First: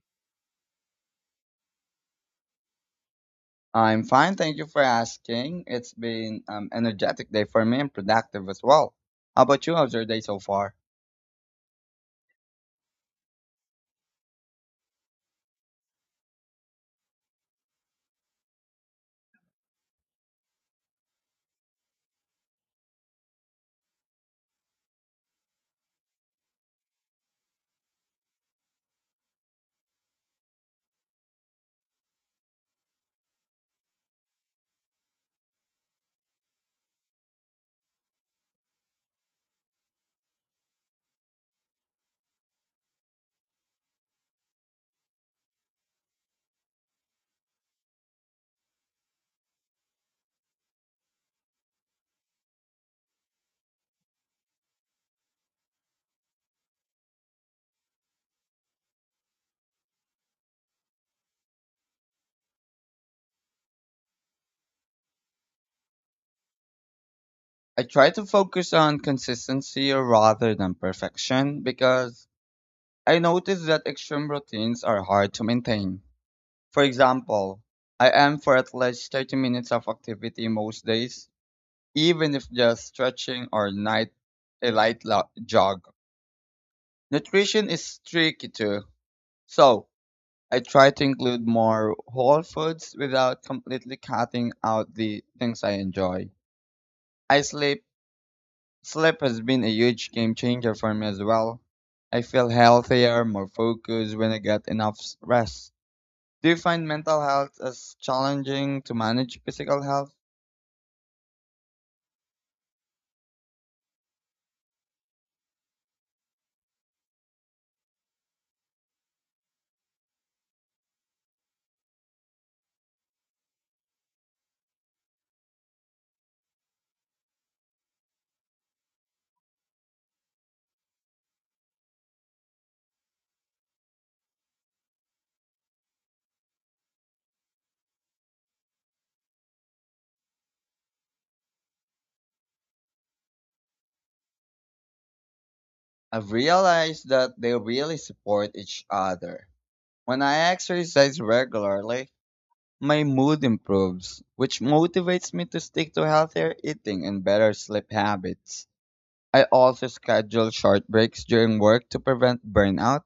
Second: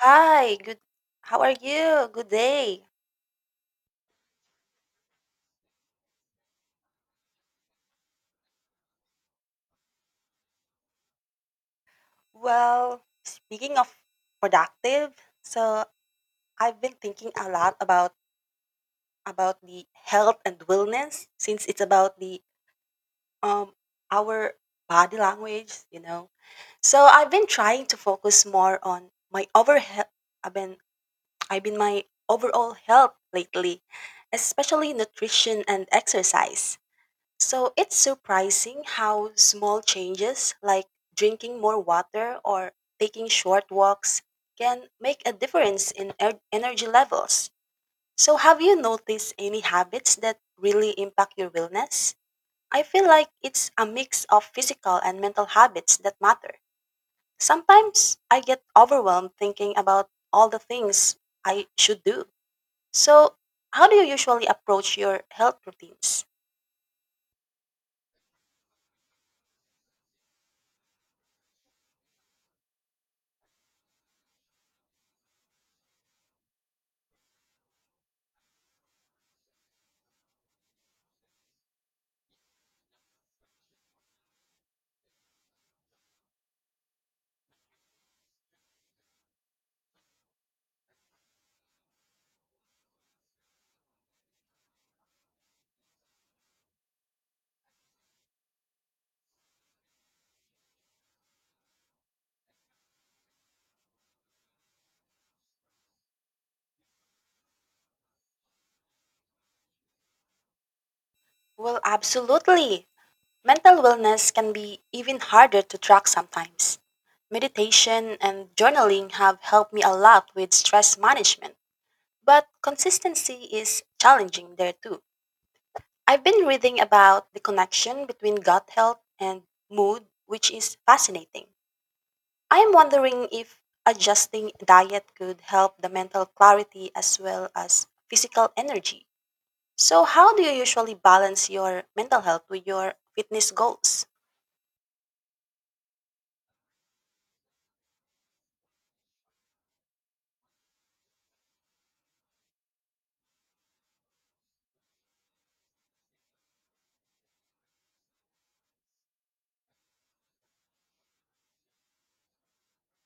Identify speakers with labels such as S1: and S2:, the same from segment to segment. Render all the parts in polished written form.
S1: Hi, good. How are you? Good day.
S2: I'm fine, thank you for asking. It's been energetic day for me and productive as well. How about you? How's your day so far?
S1: Well, speaking of productive, so I've been thinking a lot about the health and wellness since it's about the um our body language. So I've been trying to focus more on I've been I've been my overall health lately, especially nutrition and exercise. So it's surprising how small changes like drinking more water or taking short walks can make a difference in energy levels. So, have you noticed any habits that really impact your wellness? I feel like it's a mix of physical and mental habits that matter. Sometimes I get overwhelmed thinking about all the things I should do. So, how do you usually approach your health routines?
S2: I try to focus on consistency rather than perfection because I notice that extreme routines are hard to maintain. For example, I aim for at least 30 minutes of activity most days, even if just stretching or night a light jog. Nutrition is tricky too. So, I try to include more whole foods without completely cutting out the things I enjoy. I sleep. Sleep has been a huge game changer for me as well. I feel healthier, more focused when I get enough rest. Do you find mental health as challenging to manage physical health?
S1: Well, absolutely. Mental wellness can be even harder to track sometimes. Meditation and journaling have helped me a lot with stress management, but consistency is challenging there too. I've been reading about the connection between gut health and mood, which is fascinating. I am wondering if adjusting diet could help the mental clarity as well as physical energy. So, how do you usually balance your mental health with your fitness goals?
S2: I've realized that they really support each other. When I exercise regularly, my mood improves, which motivates me to stick to healthier eating and better sleep habits. I also schedule short breaks during work to prevent burnout,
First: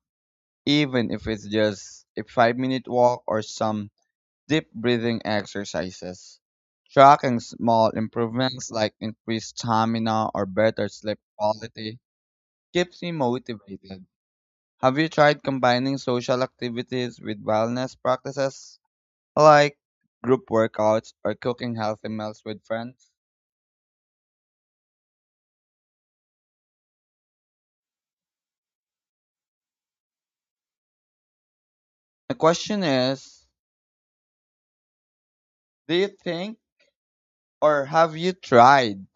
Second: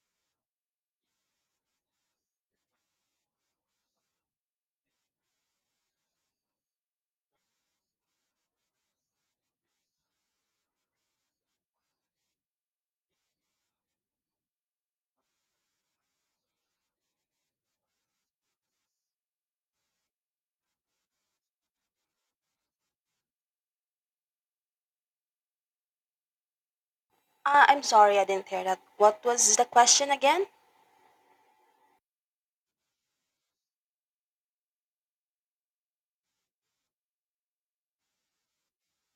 S2: even if it's just a 5 minute walk or some deep breathing exercises. Tracking small improvements like increased stamina or better sleep quality keeps me motivated. Have you tried combining social activities with wellness practices like group workouts or cooking healthy meals with friends?
S1: I'm sorry, I didn't hear that. What was the question again?
S2: The question is, do you think, or have you tried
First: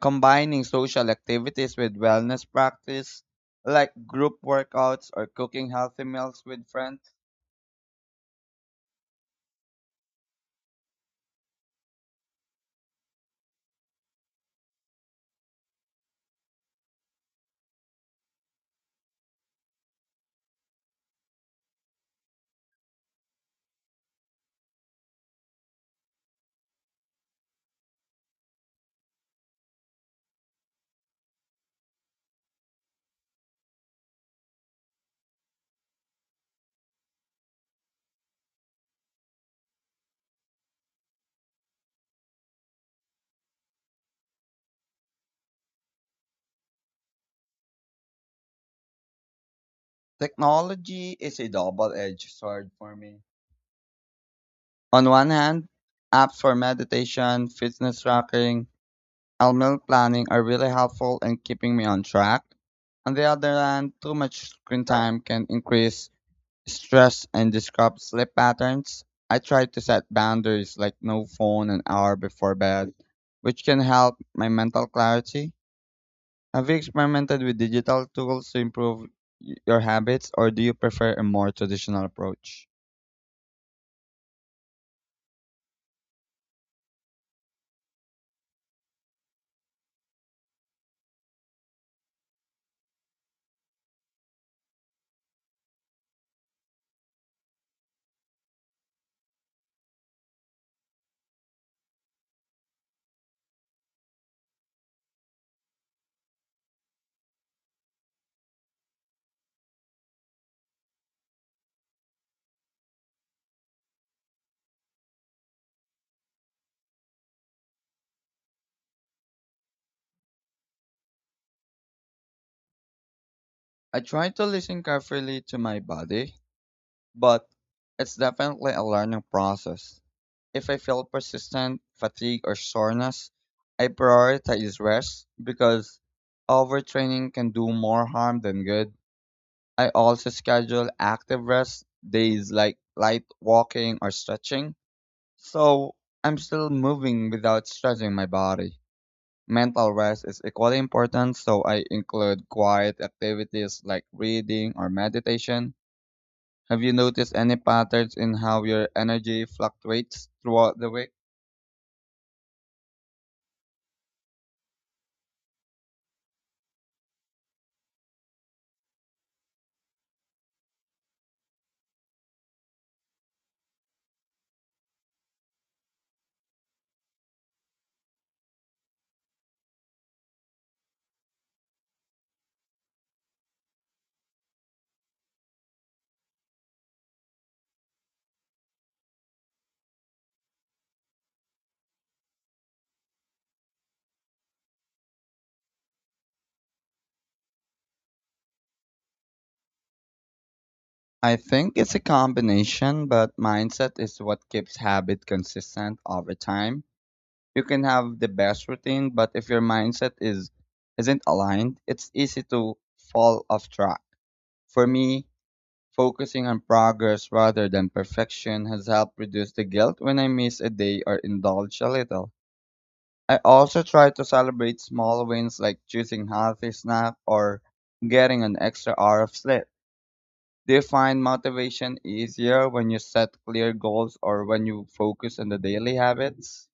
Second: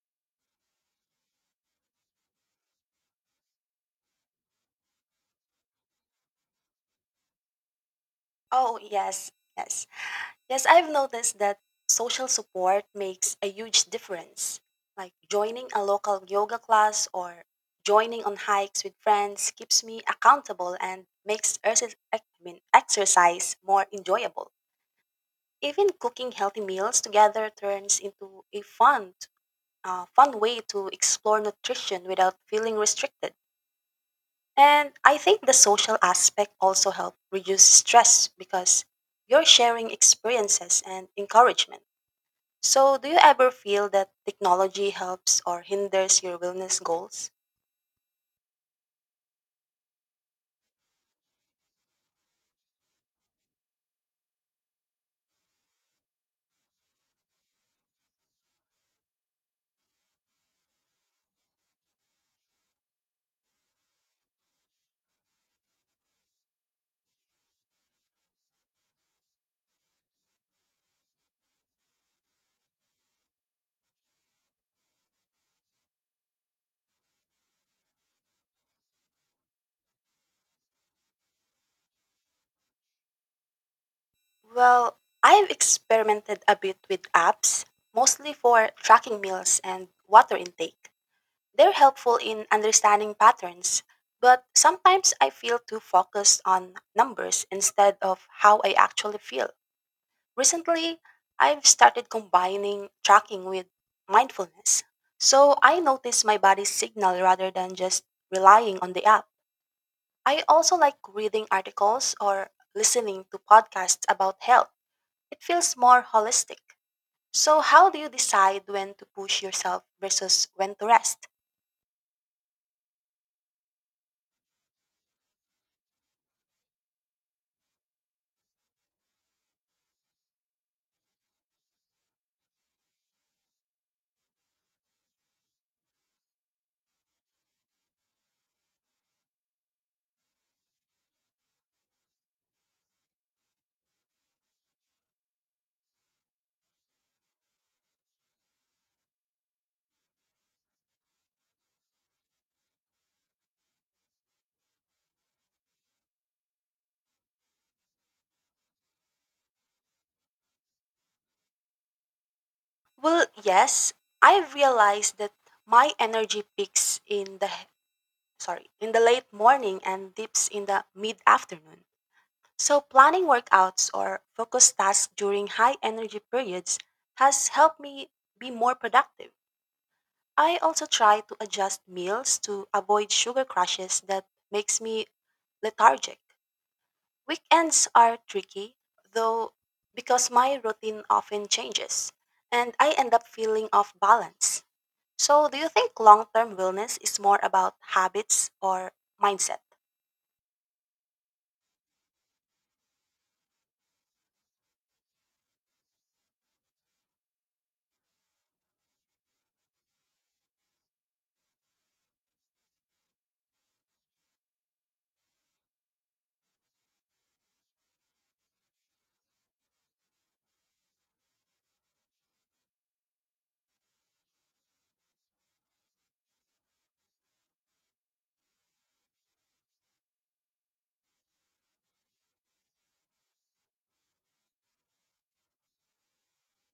S2: combining social activities with wellness practice, like group workouts or cooking healthy meals with friends?
S1: Oh, yes, yes. Yes, I've noticed that social support makes a huge difference. Like joining a local yoga class or joining on hikes with friends keeps me accountable and makes exercise more enjoyable. Even cooking healthy meals together turns into a fun way to explore nutrition without feeling restricted. And I think the social aspect also helps reduce stress because you're sharing experiences and encouragement. So, do you ever feel that technology helps or hinders your wellness goals?
S2: Technology is a double edged sword for me. On one hand, apps for meditation, fitness tracking, and meal planning are really helpful in keeping me on track. On the other hand, too much screen time can increase stress and disrupt sleep patterns. I try to set boundaries like no phone an hour before bed, which can help my mental clarity. Have you experimented with digital tools to improve your habits, or do you prefer a more traditional approach?
S1: Well, I've experimented a bit with apps, mostly for tracking meals and water intake. They're helpful in understanding patterns, but sometimes I feel too focused on numbers instead of how I actually feel. Recently, I've started combining tracking with mindfulness. So I notice my body's signal rather than just relying on the app. I also like reading articles or listening to podcasts about health. It feels more holistic. So, how do you decide when to push yourself versus when to rest?
S2: I try to listen carefully to my body, but it's definitely a learning process. If I feel persistent fatigue or soreness, I prioritize rest because overtraining can do more harm than good. I also schedule active rest days like light walking or stretching. So I'm still moving without stretching my body. Mental rest is equally important, so I include quiet activities like reading or meditation. Have you noticed any patterns in how your energy fluctuates throughout the week?
S1: Well, yes, I realized that my energy peaks in in the late morning and dips in the mid-afternoon. So, planning workouts or focused tasks during high energy periods has helped me be more productive. I also try to adjust meals to avoid sugar crashes that makes me lethargic. Weekends are tricky though because my routine often changes and I end up feeling off balance. So, do you think long-term wellness is more about habits or mindset?
S2: I think it's a combination, but mindset is what keeps habit consistent over time. You can have the best routine, but if your mindset is isn't aligned, it's easy to fall off track. For me, focusing on progress rather than perfection has helped reduce the guilt when I miss a day or indulge a little. I also try to celebrate small wins like choosing healthy snack or getting an extra hour of sleep. Do you find motivation easier when you set clear goals or when you focus on the daily habits?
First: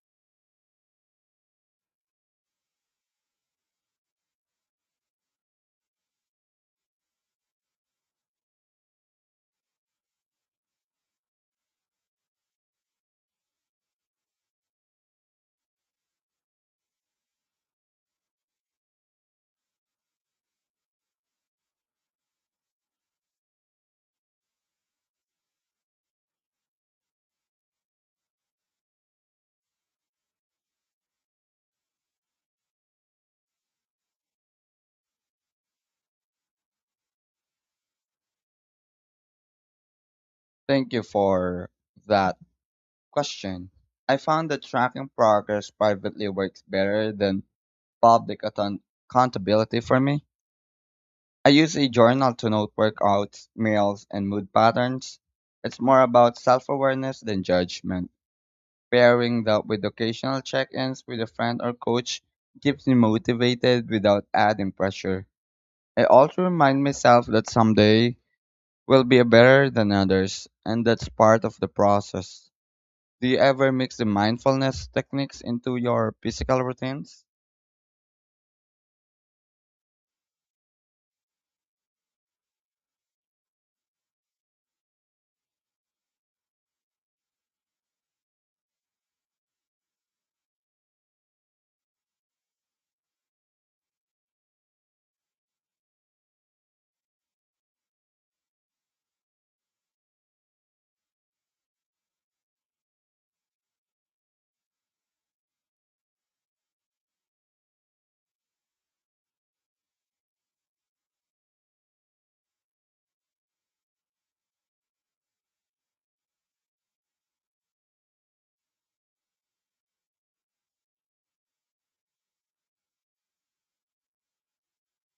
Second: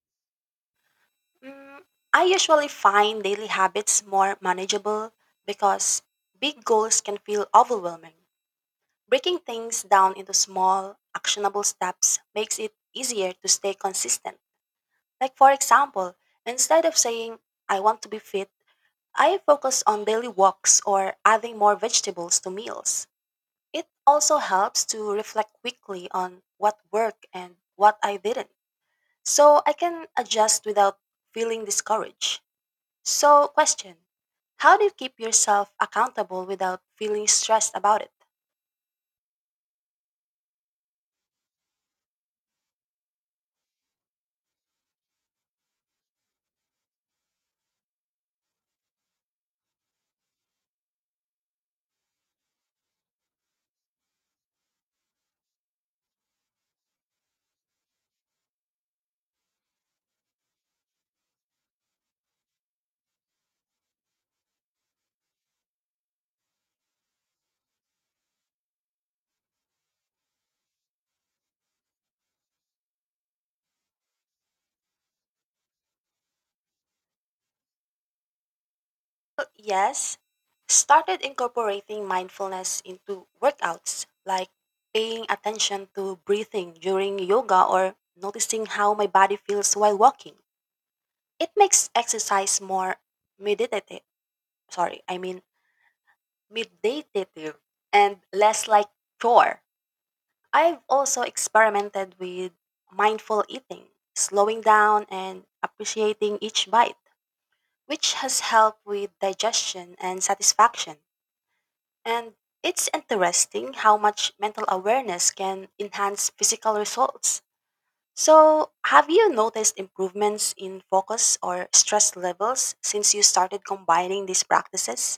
S1: Mm, I usually find daily habits more manageable because big goals can feel overwhelming. Breaking things down into small, actionable steps makes it easier to stay consistent. Like, for example, instead of saying, I want to be fit, I focus on daily walks or adding more vegetables to meals. It also helps to reflect quickly on what worked and what I didn't, so I can adjust without feeling discouraged. So, question. How do you keep yourself accountable without feeling stressed about it?
S2: Thank you for that question. I found that tracking progress privately works better than public account- accountability for me. I use a journal to note workouts, meals, and mood patterns. It's more about self awareness than judgment. Pairing that with occasional check ins with a friend or coach keeps me motivated without adding pressure. I also remind myself that someday will be better than others, and that's part of the process. Do you ever mix the mindfulness techniques into your physical routines?
S1: Well, yes, started incorporating mindfulness into workouts, like paying attention to breathing during yoga or noticing how my body feels while walking. It makes exercise more meditative, sorry, I mean meditative and less like chore. I've also experimented with mindful eating, slowing down and appreciating each bite, which has helped with digestion and satisfaction. And it's interesting how much mental awareness can enhance physical results. So, have you noticed improvements in focus or stress levels since you started combining these practices?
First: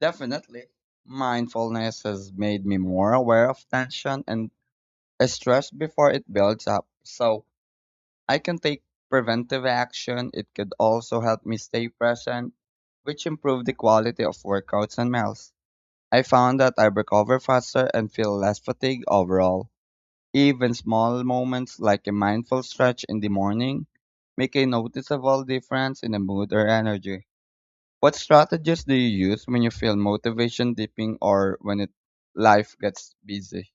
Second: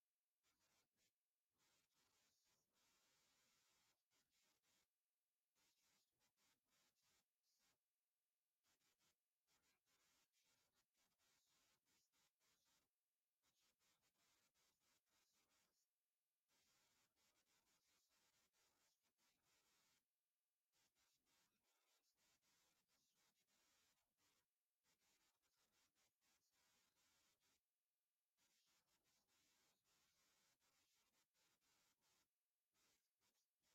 S2: Definitely. Mindfulness has made me more aware of tension and stress before it builds up. So I can take preventive action. It could also help me stay present, which improve the quality of workouts and meals. I found that I recover faster and feel less fatigued overall. Even small moments like a mindful stretch in the morning make a noticeable difference in the mood or energy. What strategies do you use when you feel motivation dipping or when it, life gets busy?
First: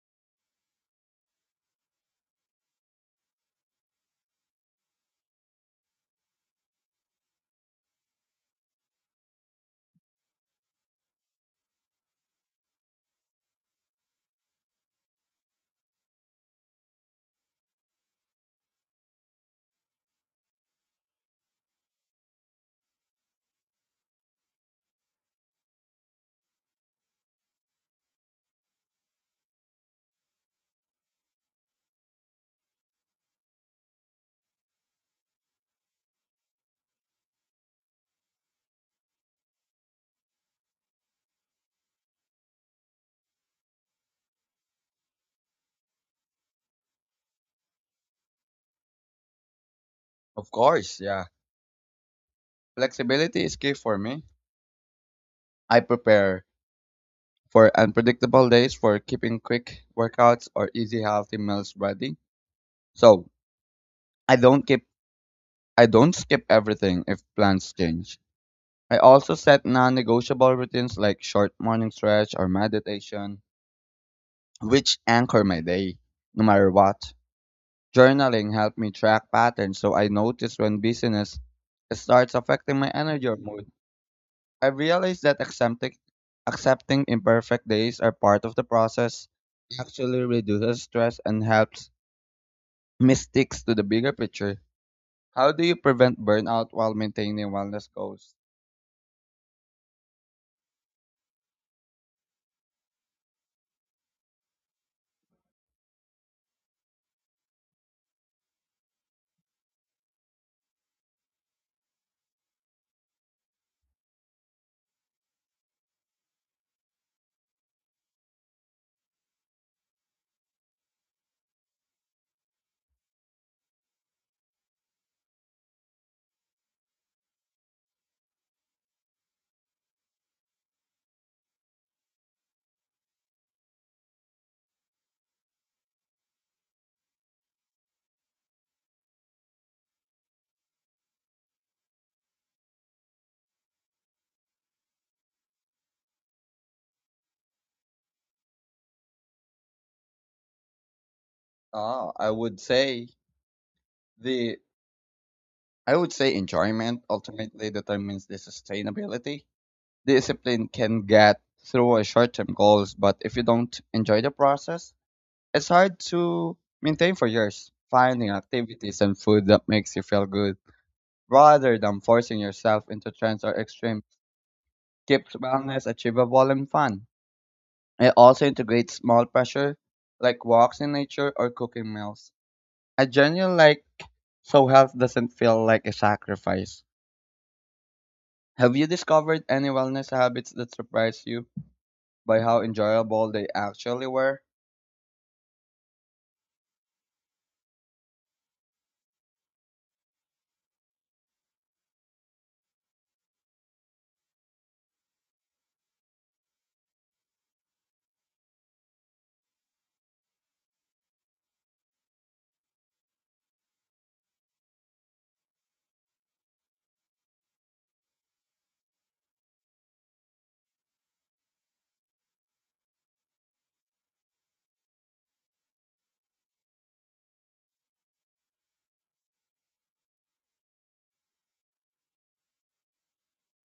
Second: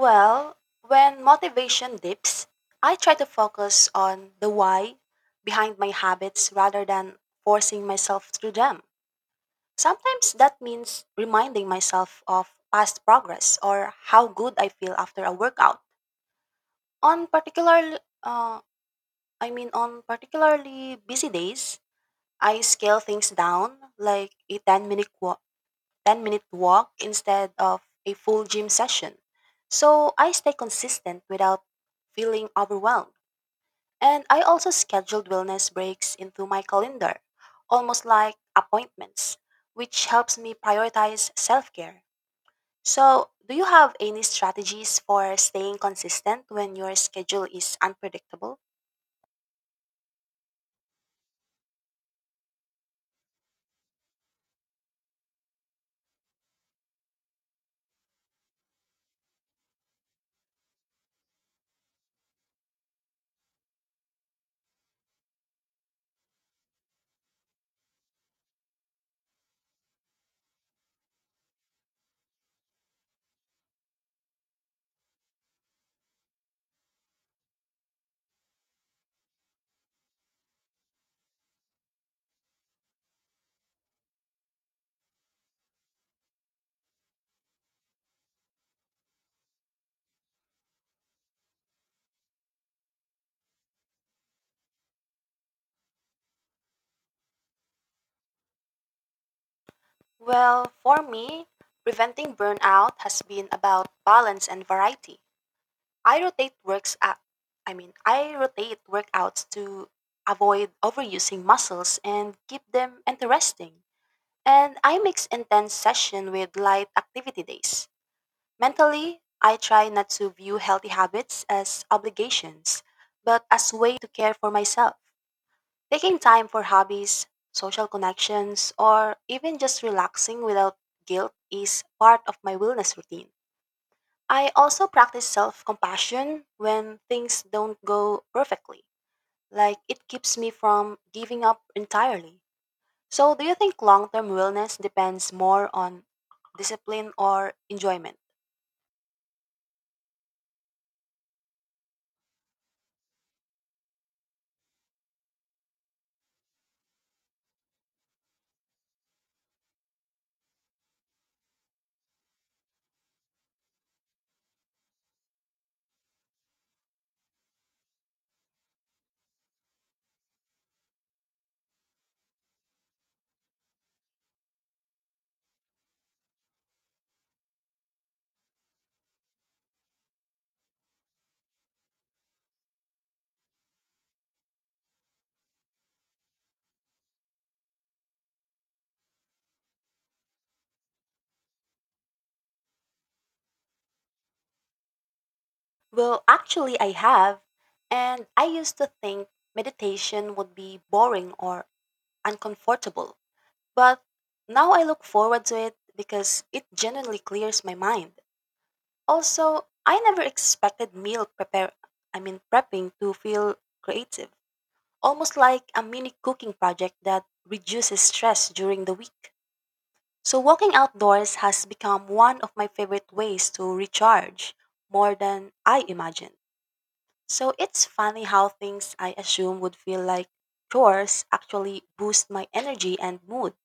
S1: Well, when motivation dips, I try to focus on the why behind my habits rather than forcing myself through them. Sometimes that means reminding myself of past progress or how good I feel after a workout. On particular, uh, on particularly busy days, I scale things down, like a 10 minute, wa- 10-minute walk instead of a full gym session. So I stay consistent without feeling overwhelmed. And I also scheduled wellness breaks into my calendar, almost like appointments, which helps me prioritize self care. So, do you have any strategies for staying consistent when your schedule is unpredictable?
S2: Of course, yeah. Flexibility is key for me. I prepare for unpredictable days for keeping quick workouts or easy healthy meals ready. So I don't keep I don't skip everything if plans change. I also set non-negotiable routines like short morning stretch or meditation, which anchor my day, no matter what. Journaling helped me track patterns so I notice when busyness starts affecting my energy or mood. I realized that accepting imperfect days are part of the process, actually reduces stress and helps me sticks to the bigger picture. How do you prevent burnout while maintaining wellness goals?
S1: Well, for me, preventing burnout has been about balance and variety. I rotate works out, I mean, I rotate workouts to avoid overusing muscles and keep them interesting. And I mix intense session with light activity days. Mentally, I try not to view healthy habits as obligations, but as way to care for myself. Taking time for hobbies, social connections, or even just relaxing without guilt is part of my wellness routine. I also practice self compassion when things don't go perfectly. Like, it keeps me from giving up entirely. So, do you think long term wellness depends more on discipline or enjoyment?
S2: Oh, the I would say enjoyment ultimately determines the sustainability. Discipline can get through short term goals, but if you don't enjoy the process, it's hard to maintain for years. Finding activities and food that makes you feel good rather than forcing yourself into trends or extremes keeps wellness achievable and fun. It also integrates small pressure like walks in nature or cooking meals. A genuine like so health doesn't feel like a sacrifice. Have you discovered any wellness habits that surprised you by how enjoyable they actually were?
S1: Well, actually, I have. And I used to think meditation would be boring or uncomfortable. But now I look forward to it because it genuinely clears my mind. Also, I never expected meal prepare I mean prepping to feel creative, almost like a mini cooking project that reduces stress during the week. So walking outdoors has become one of my favorite ways to recharge more than I imagined. So it's funny how things I assume would feel like chores actually boost my energy and mood.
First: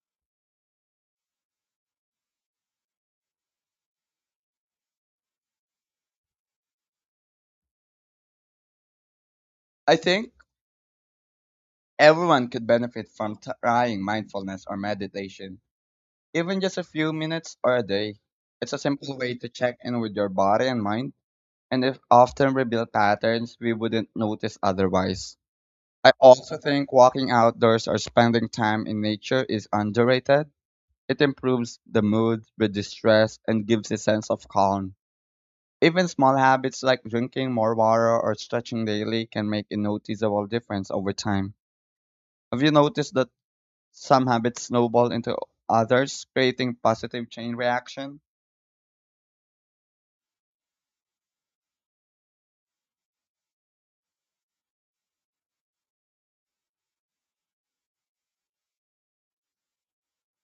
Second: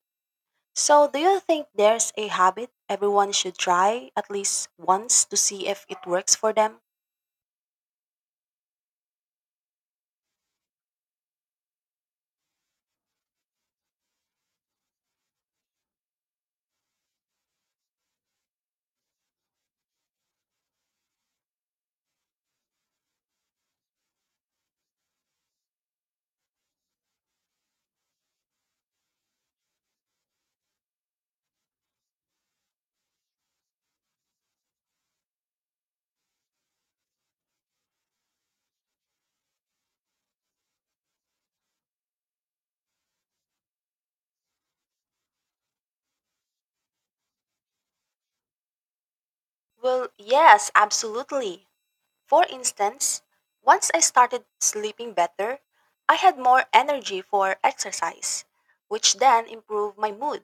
S1: So do you think there's a habit everyone should try at least once to see if it works for them?
S2: I think everyone could benefit from trying mindfulness or meditation, even just a few minutes or a day. It's a simple way to check in with your body and mind, and it often reveal patterns we wouldn't notice otherwise. I also think walking outdoors or spending time in nature is underrated. It improves the mood, reduces stress, and gives a sense of calm. Even small habits like drinking more water or stretching daily can make a noticeable difference over time. Have you noticed that some habits snowball into others, creating positive chain reaction?
S1: Well, yes, absolutely. For instance, once I started sleeping better, I had more energy for exercise, which then improved my mood,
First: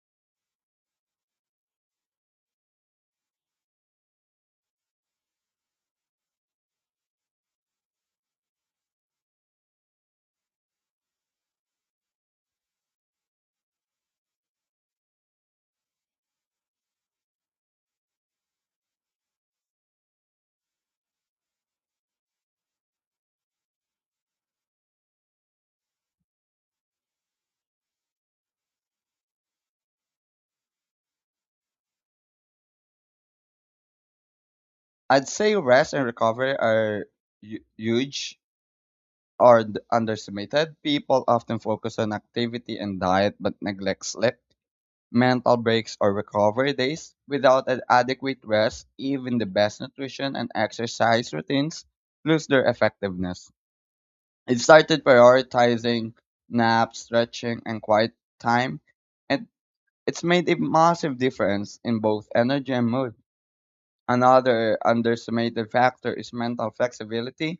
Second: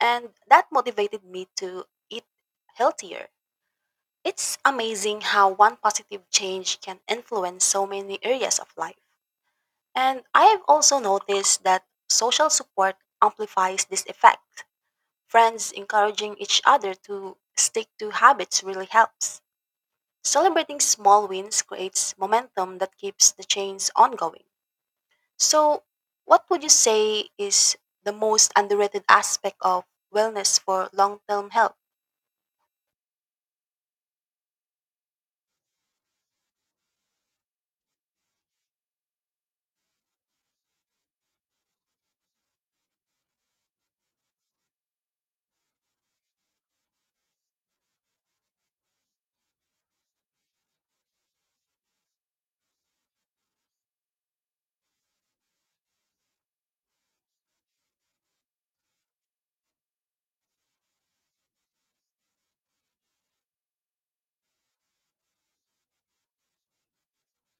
S1: and that motivated me to eat healthier. It's amazing how one positive change can influence so many areas of life. And I have also noticed that social support amplifies this effect. Friends encouraging each other to stick to habits really helps. Celebrating small wins creates momentum that keeps the chains ongoing. So, what would you say is the most underrated aspect of wellness for long term health?
S2: I'd say rest and recovery are huge or underestimated. People often focus on activity and diet but neglect sleep, mental breaks or recovery days. Without an adequate rest, even the best nutrition and exercise routines lose their effectiveness. I started prioritizing naps, stretching, and quiet time, and it's made a massive difference in both energy and mood. Another underestimated factor is mental flexibility.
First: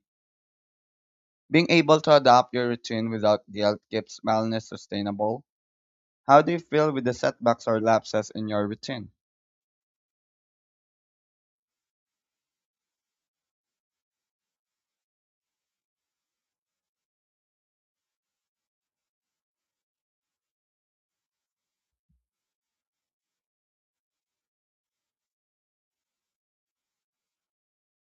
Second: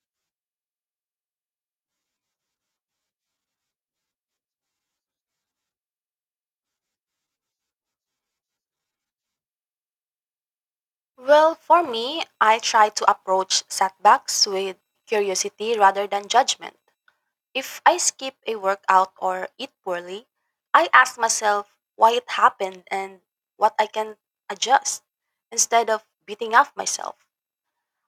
S2: Being able to adapt your routine without guilt keeps wellness sustainable. How do you feel with the setbacks or lapses in your routine?
S1: Well, for me, I try to approach setbacks with curiosity rather than judgment. If I skip a workout or eat poorly, I ask myself why it happened and what I can adjust instead of beating up myself.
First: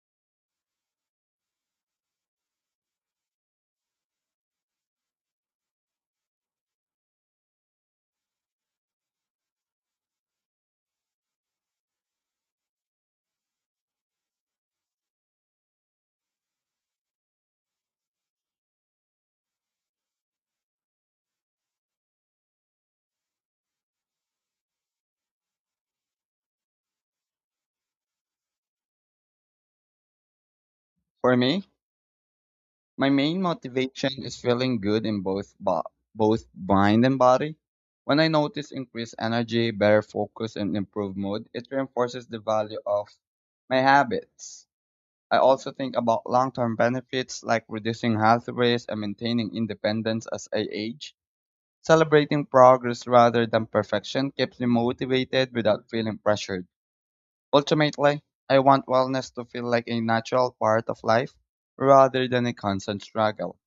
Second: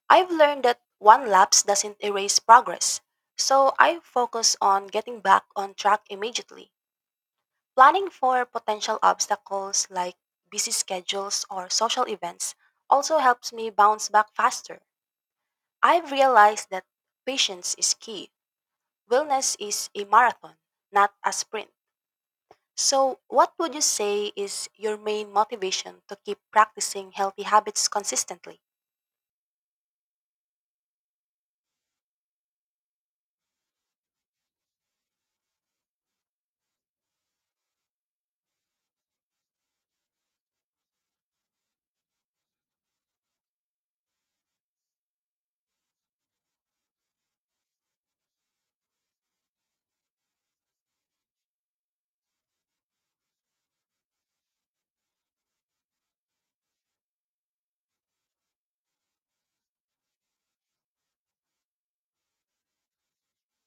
S1: I've learned that one lapse doesn't erase progress, so I focus on getting back on track immediately. Planning for potential obstacles like busy schedules or social events also helps me bounce back faster. I've realized that patience is key. Wellness is a marathon, not a sprint. So, what would you say is your main motivation to keep practicing healthy habits consistently?
S2: For me, my main motivation is feeling good in both mind and body. When I notice increased energy, better focus, and improved mood, it reinforces the value of my habits. I also think about long-term benefits like reducing health risks and maintaining independence as I age. Celebrating progress rather than perfection keeps me motivated without feeling pressured. Ultimately, I want wellness to feel like a natural part of life rather than a constant struggle.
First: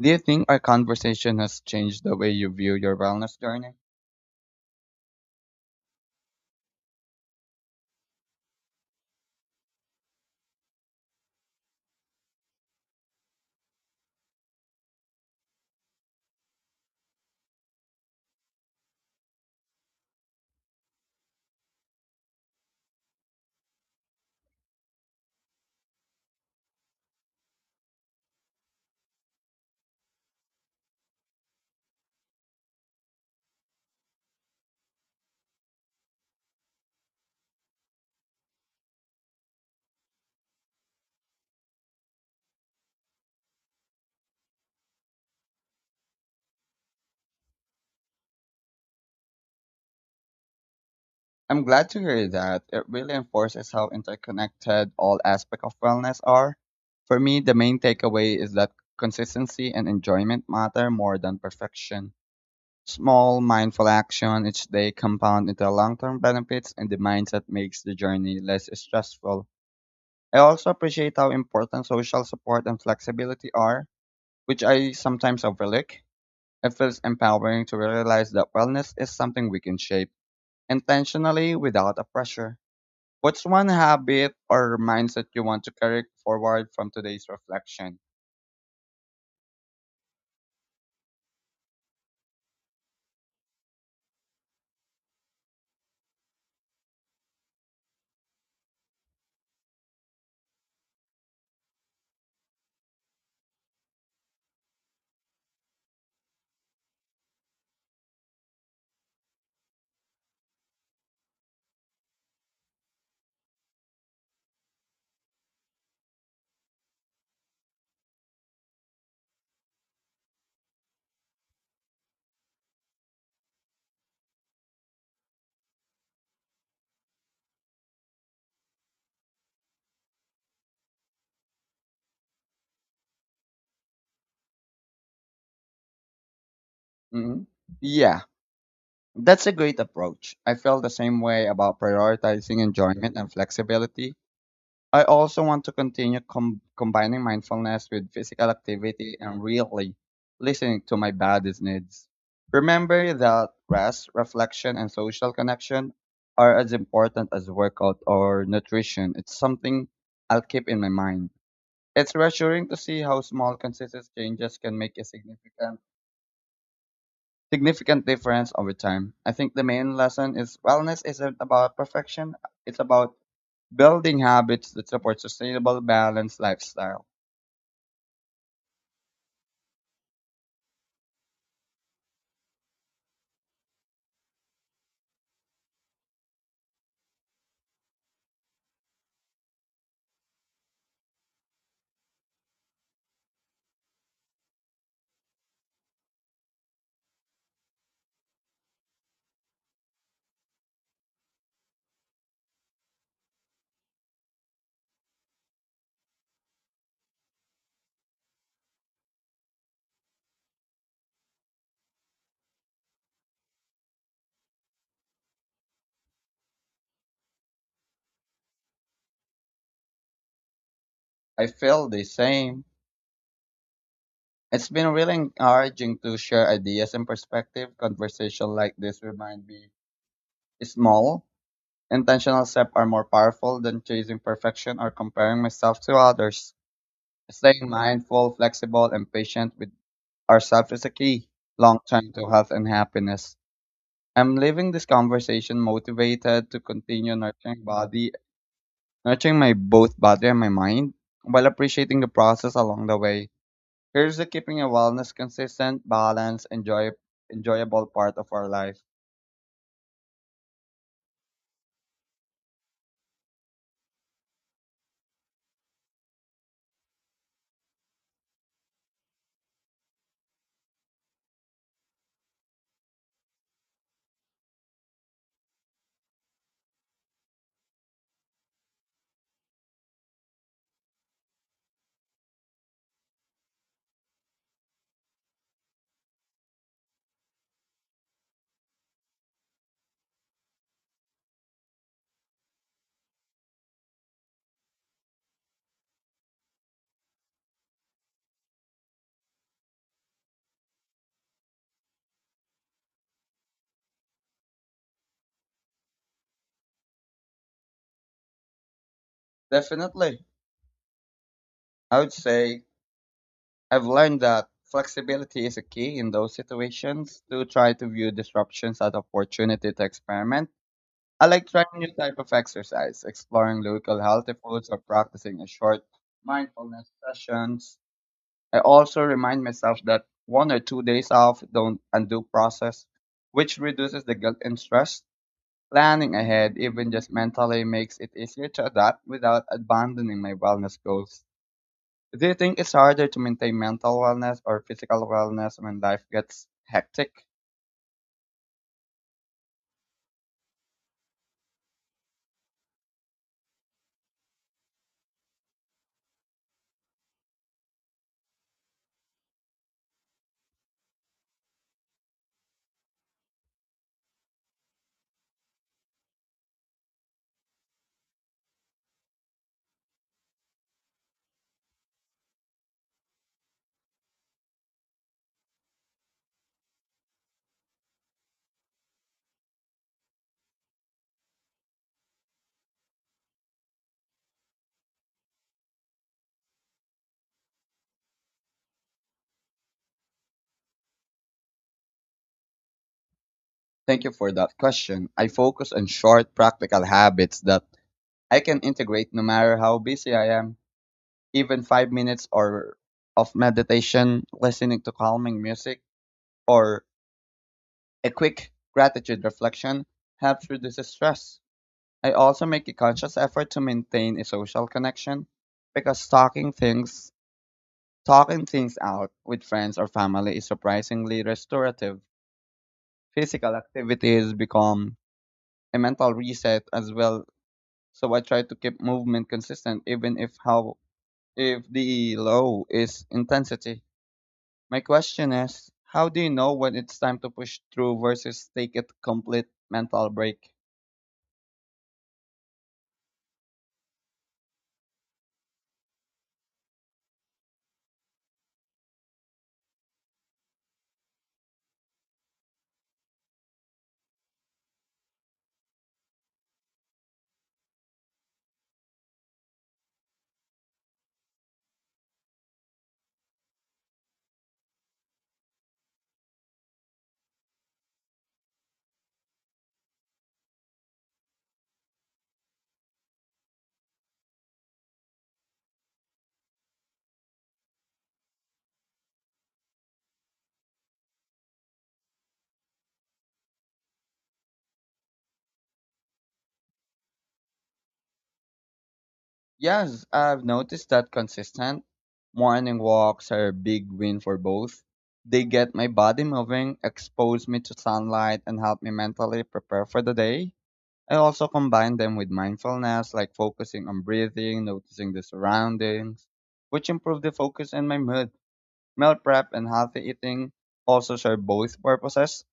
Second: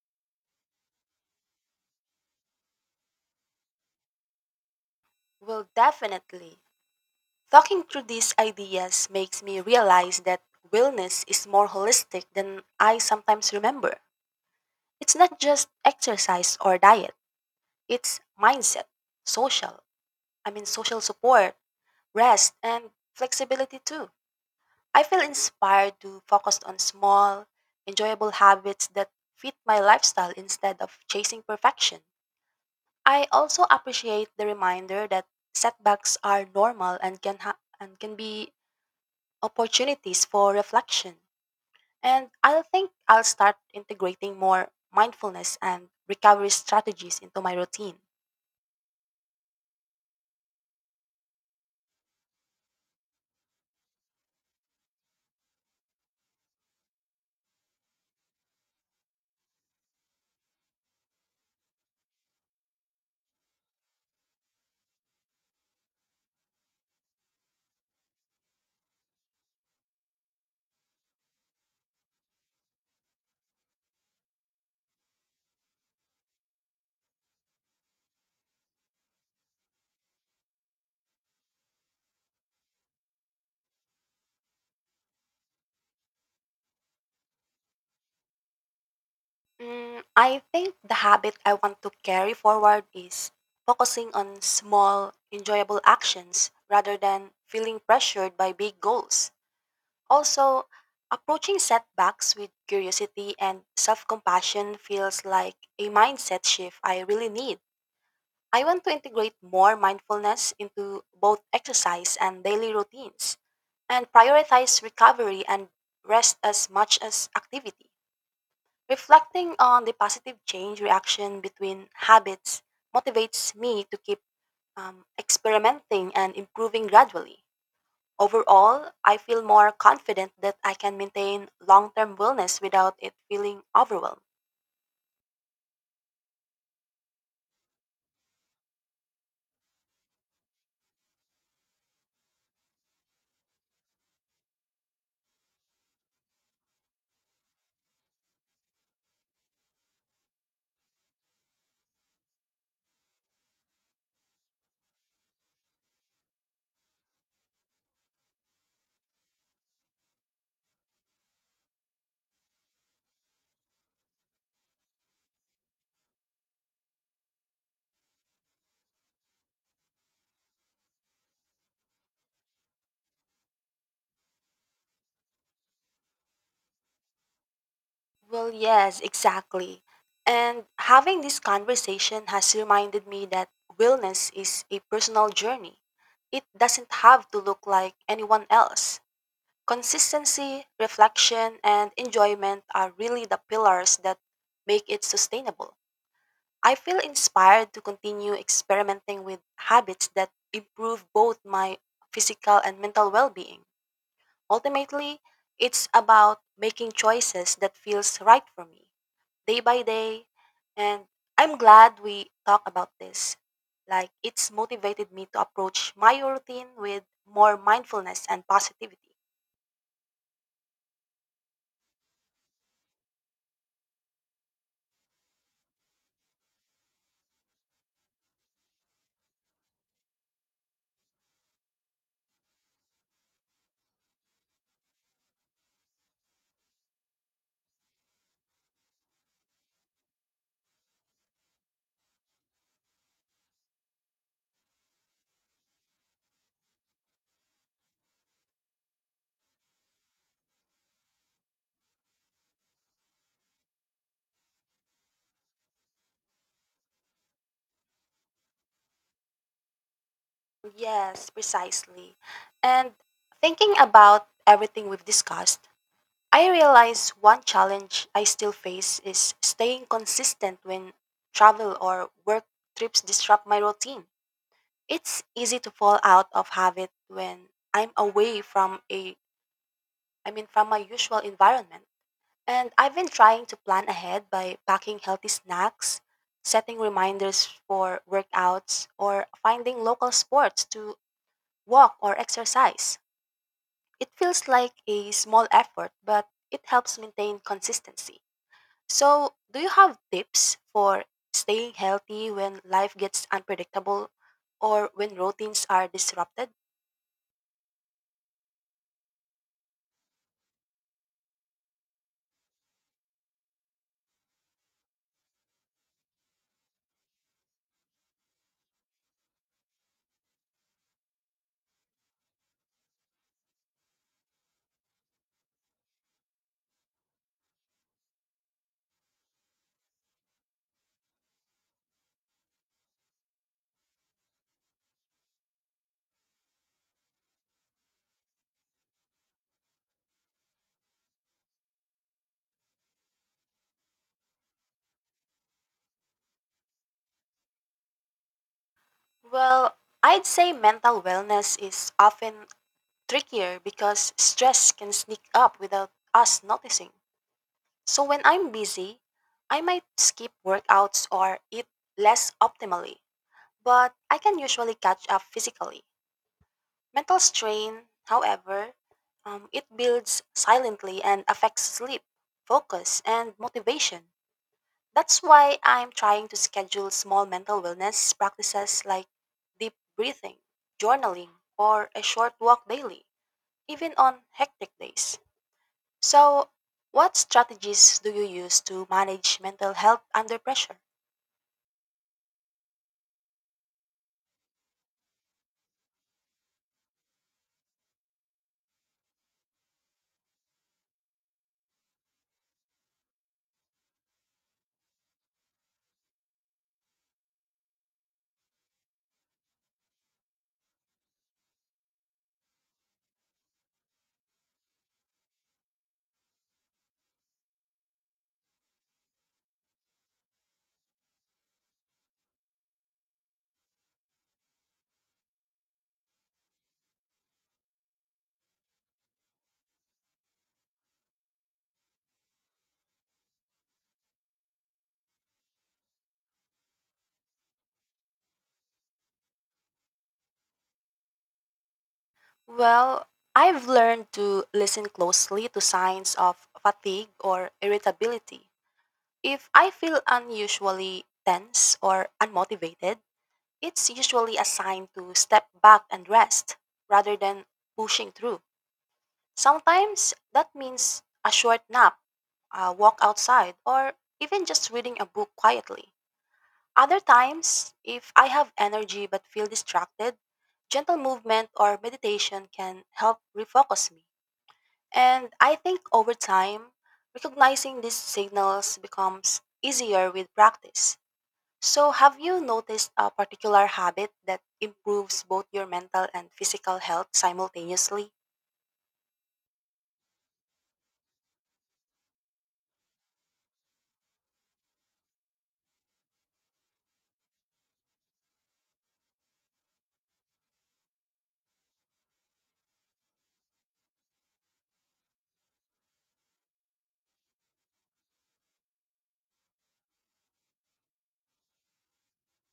S2: Do you think our conversation has changed the way you view your wellness journey?
S1: Well, definitely. Talking through these ideas makes me realize that wellness is more holistic than I sometimes remember. It's not just exercise or diet, it's mindset, social, social support, rest, and flexibility too. I feel inspired to focus on small, enjoyable habits that fit my lifestyle instead of chasing perfection. I also appreciate the reminder that setbacks are normal and can be opportunities for reflection. And I think I'll start integrating more mindfulness and recovery strategies into my routine.
S2: I'm glad to hear that. It really enforces how interconnected all aspects of wellness are. For me, the main takeaway is that consistency and enjoyment matter more than perfection. Small, mindful action each day compound into long term benefits, and the mindset makes the journey less stressful. I also appreciate how important social support and flexibility are, which I sometimes overlook. It feels empowering to realize that wellness is something we can shape intentionally without a pressure. What's one habit or mindset you want to carry forward from today's reflection?
S1: I think the habit I want to carry forward is focusing on small, enjoyable actions rather than feeling pressured by big goals. Also, approaching setbacks with curiosity and self compassion feels like a mindset shift I really need. I want to integrate more mindfulness into both exercise and daily routines and prioritize recovery and rest as much as activity. Reflecting on the positive change reaction between habits motivates me to keep experimenting and improving gradually. Overall, I feel more confident that I can maintain long term wellness without it feeling overwhelmed.
S2: hmm Yeah, that's a great approach. I feel the same way about prioritizing enjoyment and flexibility. I also want to continue combining mindfulness with physical activity and really listening to my body's needs. Remember that rest, reflection, and social connection are as important as workout or nutrition. It's something I'll keep in my mind. It's reassuring to see how small, consistent changes can make a significant difference over time. I think the main lesson is wellness isn't about perfection. It's about building habits that support sustainable, balanced lifestyle.
S1: Well, yes, exactly. And having this conversation has reminded me that wellness is a personal journey. It doesn't have to look like anyone else. Consistency, reflection, and enjoyment are really the pillars that make it sustainable. I feel inspired to continue experimenting with habits that improve both my physical and mental well being. Ultimately, it's about making choices that feels right for me day by day. And I'm glad we talk about this. Like it's motivated me to approach my routine with more mindfulness and positivity.
S2: I feel the same. It's been really encouraging to share ideas and perspective. Conversation like this remind me small, intentional steps are more powerful than chasing perfection or comparing myself to others. Staying mindful, flexible, and patient with ourselves is a key long term to health and happiness. I'm leaving this conversation motivated to continue nurturing my both body and my mind while appreciating the process along the way. Here's to keeping a wellness consistent, balanced, enjoyable part of our life.
S1: Yes, precisely. And thinking about everything we've discussed, I realize one challenge I still face is staying consistent when travel or work trips disrupt my routine. It's easy to fall out of habit when I'm away from my usual environment. And I've been trying to plan ahead by packing healthy snacks, setting reminders for workouts, or finding local sports to walk or exercise. It feels like a small effort, but it helps maintain consistency. So, do you have tips for staying healthy when life gets unpredictable or when routines are disrupted?
S2: Definitely. I would say I've learned that flexibility is a key in those situations to try to view disruptions as opportunity to experiment. I like trying new type of exercise, exploring local healthy foods or practicing a short mindfulness sessions. I also remind myself that one or two days off don't undo process, which reduces the guilt and stress. Planning ahead, even just mentally, makes it easier to adapt without abandoning my wellness goals. Do you think it's harder to maintain mental wellness or physical wellness when life gets hectic?
S1: Well, I'd say mental wellness is often trickier because stress can sneak up without us noticing. So when I'm busy, I might skip workouts or eat less optimally, but I can usually catch up physically. Mental strain, however, it builds silently and affects sleep, focus, and motivation. That's why I'm trying to schedule small mental wellness practices like deep breathing, journaling, or a short walk daily, even on hectic days. So, what strategies do you use to manage mental health under pressure?
S2: Thank you for that question. I focus on short, practical habits that I can integrate no matter how busy I am. Even 5 minutes or of meditation, listening to calming music, or a quick gratitude reflection helps reduce stress. I also make a conscious effort to maintain a social connection because talking things out with friends or family is surprisingly restorative. Physical activities become a mental reset as well, so I try to keep movement consistent even if how if the low is intensity. My question is, how do you know when it's time to push through versus take a complete mental break?
S1: Well, I've learned to listen closely to signs of fatigue or irritability. If I feel unusually tense or unmotivated, it's usually a sign to step back and rest rather than pushing through. Sometimes that means a short nap, a walk outside, or even just reading a book quietly. Other times, if I have energy but feel distracted, gentle movement or meditation can help refocus me. And I think over time, recognizing these signals becomes easier with practice. So, have you noticed a particular habit that improves both your mental and physical health simultaneously?
S2: Yes, I've noticed that consistent morning walks are a big win for both. They get my body moving, expose me to sunlight, and help me mentally prepare for the day. I also combine them with mindfulness, like focusing on breathing, noticing the surroundings, which improve the focus and my mood. Meal prep and healthy eating also serve both purposes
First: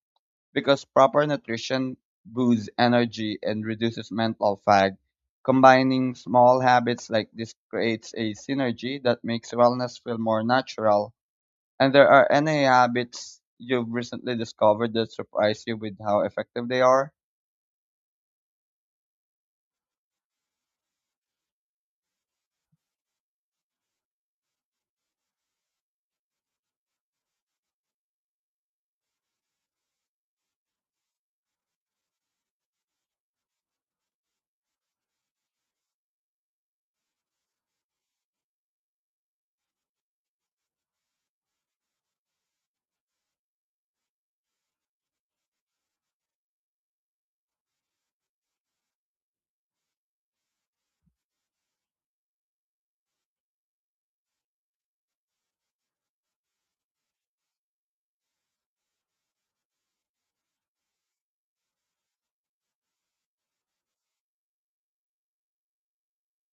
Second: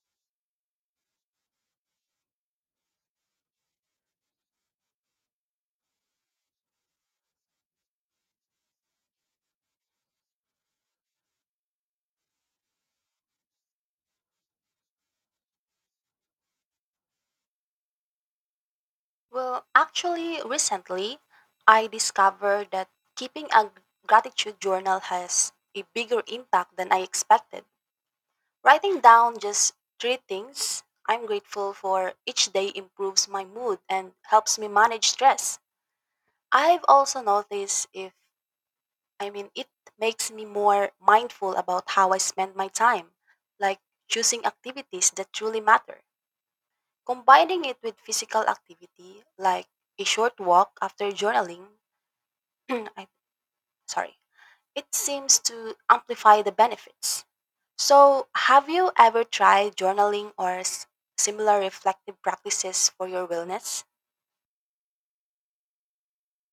S2: because proper nutrition boosts energy and reduces mental fag. Combining small habits like this creates a synergy that makes wellness feel more natural. And there are any habits you've recently discovered that surprise you with how effective they are?
S1: Well, actually, recently, I discovered that keeping a gratitude journal has a bigger impact than I expected. Writing down just three things I'm grateful for each day improves my mood and helps me manage stress. I've also noticed if, I mean, it makes me more mindful about how I spend my time, like choosing activities that truly matter. Combining it with physical activity, like a short walk after journaling, I, sorry, it seems to amplify the benefits. So, have you ever tried journaling or similar reflective practices for your wellness?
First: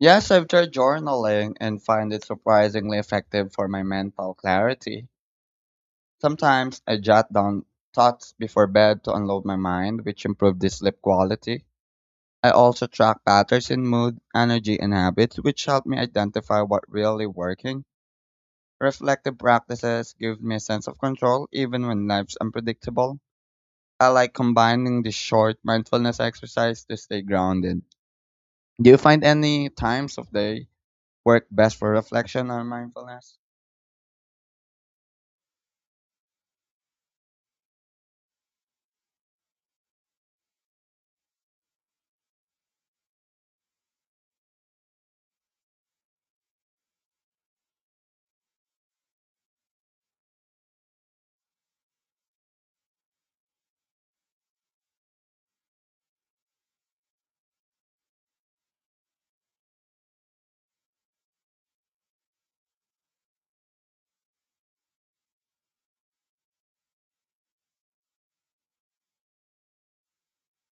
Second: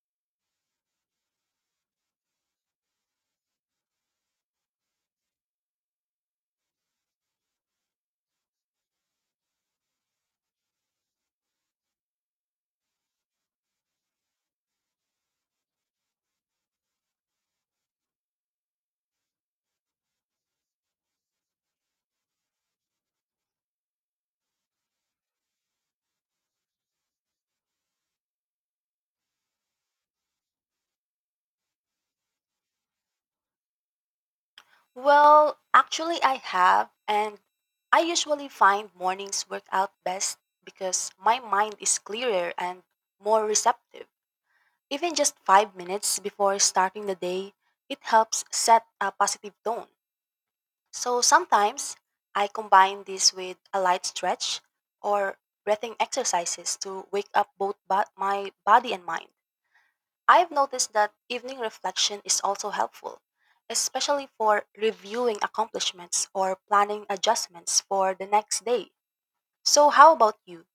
S2: Yes, I've tried journaling and find it surprisingly effective for my mental clarity. Sometimes I jot down thoughts before bed to unload my mind, which improves the sleep quality. I also track patterns in mood, energy, and habits, which help me identify what really working. Reflective practices give me a sense of control even when life's unpredictable. I like combining the short mindfulness exercise to stay grounded. Do you find any times of day work best for reflection or mindfulness?
S1: Well, actually, I have, and I usually find mornings work out best because my mind is clearer and more receptive. Even just 5 minutes before starting the day, it helps set a positive tone. So, sometimes I combine this with a light stretch or breathing exercises to wake up my body and mind. I've noticed that evening reflection is also helpful, especially for reviewing accomplishments or planning adjustments for the next day. So, how about you?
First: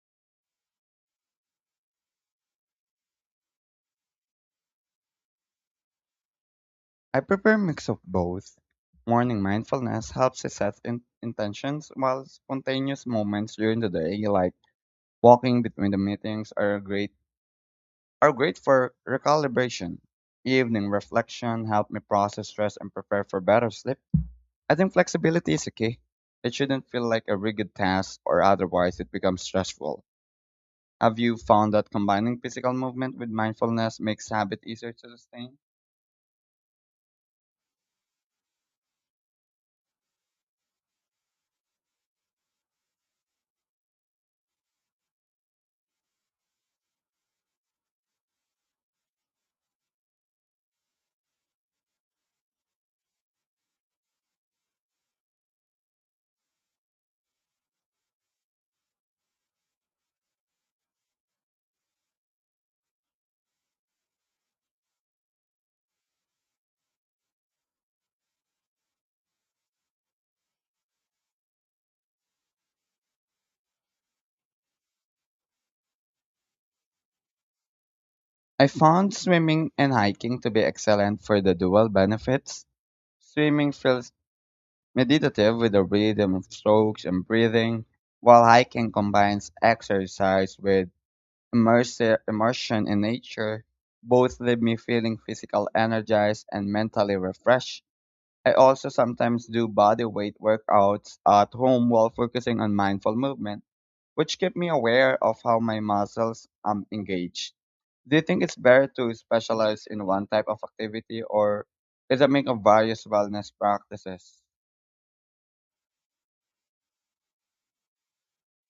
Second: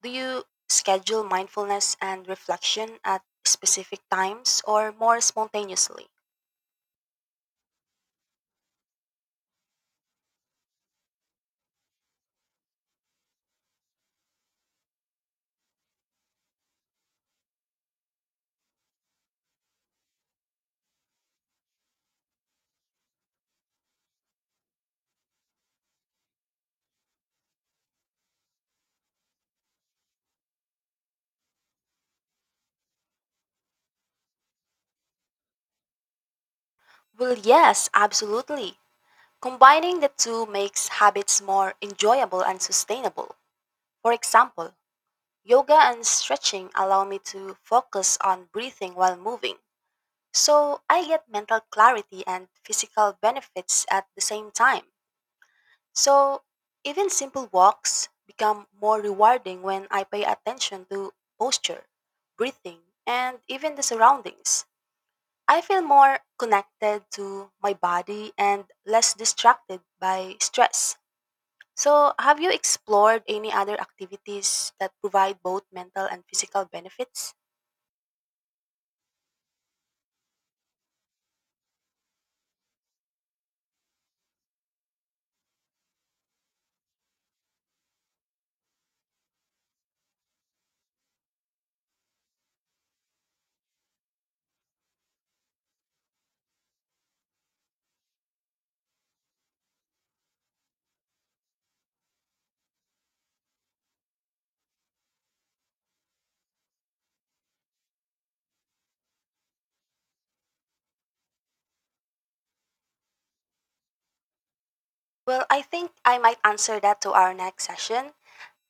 S1: Do you schedule mindfulness and reflection at specific times or more spontaneously?
S2: I prefer a mix of both. Morning mindfulness helps to set intentions, while spontaneous moments during the day, like walking between the meetings, are great for recalibration. Evening reflection helped me process stress and prepare for better sleep. I think flexibility is a key. It shouldn't feel like a rigid task or otherwise it becomes stressful. Have you found that combining physical movement with mindfulness makes habit easier to sustain?
S1: Well, yes, absolutely. Combining the two makes habits more enjoyable and sustainable. For example, yoga and stretching allow me to focus on breathing while moving. So I get mental clarity and physical benefits at the same time. So even simple walks become more rewarding when I pay attention to posture, breathing, and even the surroundings. I feel more connected to my body and less distracted by stress. So, have you explored any other activities that provide both mental and physical benefits?
S2: I found swimming and hiking to be excellent for the dual benefits. Swimming feels meditative with the rhythm of strokes and breathing, while hiking combines exercise with immersion in nature. Both leave me feeling physical energized and mentally refreshed. I also sometimes do body weight workouts at home while focusing on mindful movement, which keep me aware of how my muscles engage. Do you think it's better to specialize in one type of activity or is a mix of various wellness practices?
S1: Well, I think I might answer that to our next session.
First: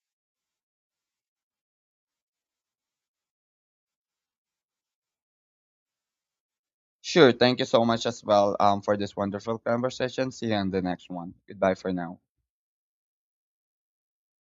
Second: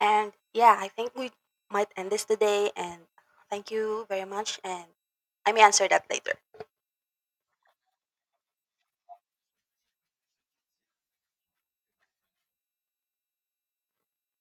S1: And yeah, I think we might end this today. And thank you very much. And I may answer that later.
S2: Sure, thank you so much as well for this wonderful conversation. See you in the next one. Goodbye for now.